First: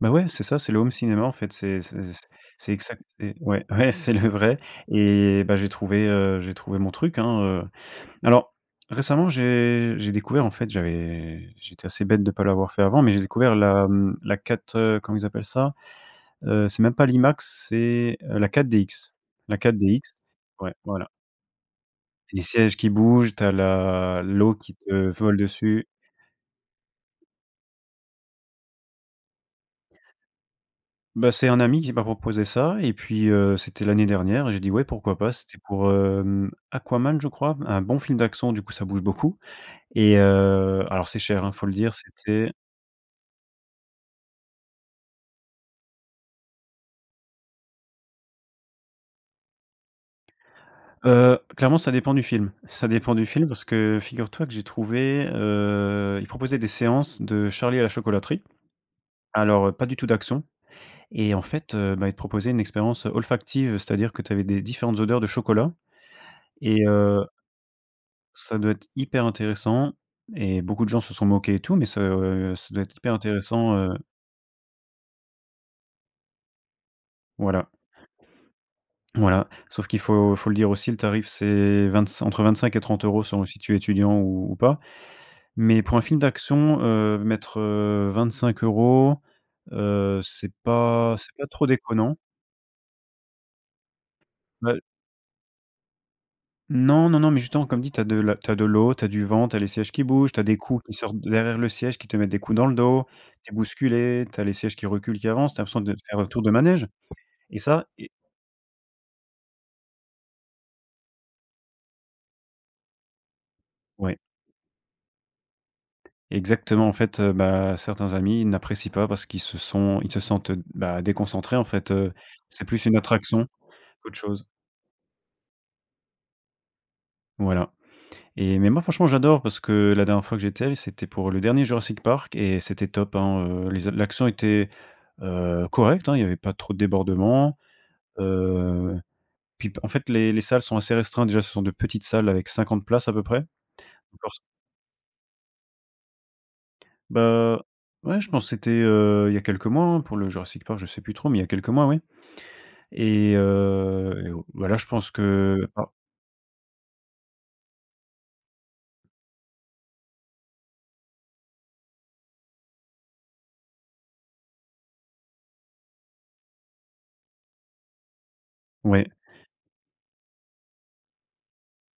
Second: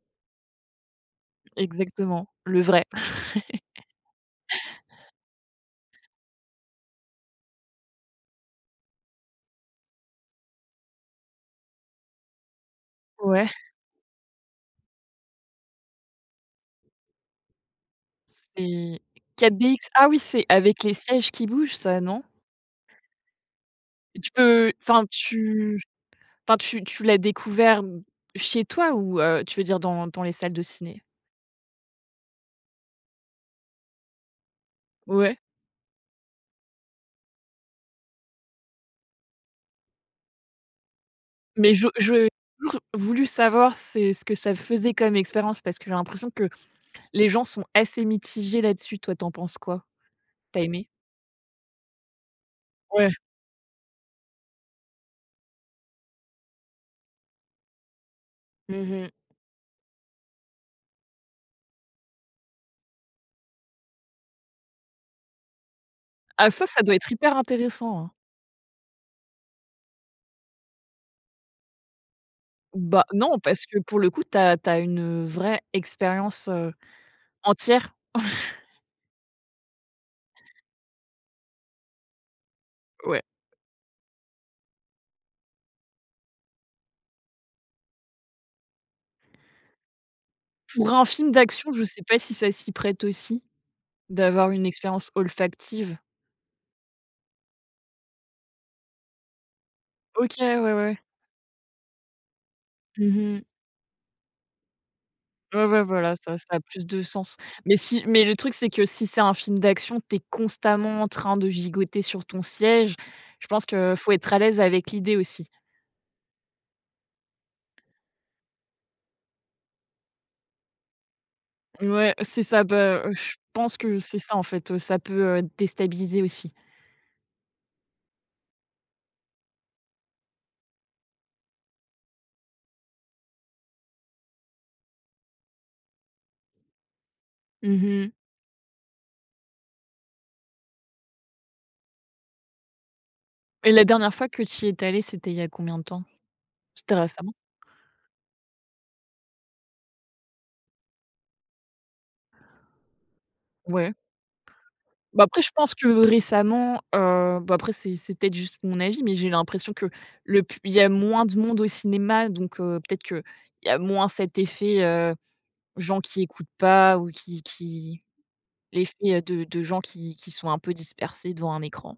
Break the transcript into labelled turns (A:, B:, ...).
A: Beh, ouais, c'est ça, c'est le home cinéma en fait. C'est c'est c
B: Exactement, le
A: c'est
B: vrai.
A: exact et ouais, ouais c'est le vrai et, bah, j'ai trouvé, heu, j'ai trouvé mon truc, hein, heu, alors récemment j'ai j'ai découvert en fait j'avais j'ai été assez bête de pas l'avoir fait avant mais j'ai
B: Ouais.
A: découvert la mmh la 4 heu, comment ils appellent ça? Heu, c'est même pas l'Imax c'est, heu, la
B: Et
A: 4DX la
B: 4DX?
A: 4DX,
B: Ah oui, c'est
A: ouais,
B: avec les
A: voilà.
B: sièges qui bougent ça, non?
A: Les sièges qui bougent, tu as
B: Et
A: la
B: tu
A: l'eau
B: peux
A: qui
B: enfin
A: te vole
B: tu
A: dessus.
B: enfin tu tu l'as découvert d chez toi ou, heu, tu veux dire dans dans les salles de ciné?
A: Bah, c'est un ami qui m'a proposé ça et puis, heu, c'était l'année dernière, j'ai dit, «Ouais pourquoi pas»
B: Ouais.
A: c'était pour hem, Aquaman je crois. Un bon film d'action du coup ça bouge beaucoup et heu, alors c'est cher hein, il faut le
B: Mais je
A: dire
B: j'ai
A: c'était
B: toujours voulu savoir, c'est ce que ça faisait comme expérience, parce que j'ai l'impression que les gens sont assez mitigés là-dessus. Toi tu en penses quoi? Tu as aimé?
A: Heu, clairement ça dépend du film. Ça
B: Ouais.
A: dépend du film parce que figure toi que j'ai trouvé, heu ils proposaient des séances de Charlie et la chocolaterie.
B: Mmh mh.
A: Alors heu, pas du tout d'action et en fait, heu, bah, ils te proposaient une expérience, heu, olfactive. C'est-à-dire que tu avais des différentes odeurs de chocolat,
B: Ah ça, ça
A: et
B: doit être
A: heu
B: hyper intéressant, hein!
A: ça doit être hyper intéressant et beaucoup de gens se sont moqués et tout, mais ça, heu, ça doit être
B: Bah
A: hyper
B: non, parce
A: intéressant,
B: que
A: heu
B: pour le coup tu as tu as une, heu, vraie expérience, heu,
A: Voilà.
B: entière.
A: Voilà, sauf qu'il faut faut le dire aussi le tarif c'est vingt-cin entre 25 et trente
B: Ouais.
A: euros selon si tu es étudiant ou ou pas. Mais pour un film d'action, heu, mettre, heu, 25€ heu, c'est
B: Pour un
A: pas
B: film
A: c'est pas trop
B: d'action, je sais
A: déconnant.
B: pas si ça s'y prête aussi d'avoir une
A: Bah
B: expérience olfactive?
A: Non, non non, mais justement comme dit, tu as de la tu as de l'eau, tu as du vent, tu as les sièges qui bougent,
B: OK,
A: tu as des
B: ouais,
A: coups qui
B: ouais.
A: sortent de derrière le siège qui te mettent des coups dans le dos.
B: Mmh mh.
A: Tu es bousculé, tu as les sièges qui reculent, qui avancent, tu as
B: Ouais, ouais
A: l'impression de
B: voilà,
A: faire un
B: ça,
A: tour
B: ça
A: de
B: a plus
A: manège,
B: de sens.
A: et
B: Mais
A: ça
B: si
A: et
B: mais le truc c'est que si c'est un film d'action tu es constamment en train de gigoter sur ton siège, je pense que faut
A: Ouais.
B: être à l'aise avec l'idée aussi.
A: Exactement, en fait, heu, bah, certains amis n'apprécient pas parce qu'ils se sont ils se sentent, heu, bah, déconcentrés en fait, heu,
B: Ouais, c'est ça,
A: c'est plus une
B: bah, heu, je
A: attraction
B: pense que
A: qu'autre
B: c'est ça, en
A: chose.
B: fait, heu, ça peut, heu, déstabiliser aussi.
A: Voilà et mais, moi franchement j'adore, parce que la dernière fois que j'étais allé c'était pour le dernier Jurassic Park et c'était top hein, heu, les a l'action était, heu, correcte hein. Il y avait pas trop de débordements,
B: Mmh mh.
A: heu, puis bah, en fait les les salles sont assez restreintes. Déjà ce sont de petites salles avec 50 places à peu près.
B: Et la dernière fois
A: Lors
B: que tu y es allé, c'était il y a combien de temps? C'était
A: Bah,
B: récemment?
A: heu, ouais je pense c'était, heu, il y a quelques mois, hein, pour le Jurassic Park. Je sais plus trop, mais il y a quelques mois, oui et
B: Ouais.
A: heu et heu, voilà je pense
B: Bah après je
A: que
B: pense que
A: alors
B: récemment, heu bah après c'est c'est peut-être juste mon avis, mais j'ai l'impression que le plus il y a moins de monde au cinéma donc heu, peut-être qu'il y a moins cet effet, heu, gens qui écoutent pas ou qui qui
A: Ouais.
B: l'effet, heu, de de gens qui qui sont un peu dispersés devant un écran?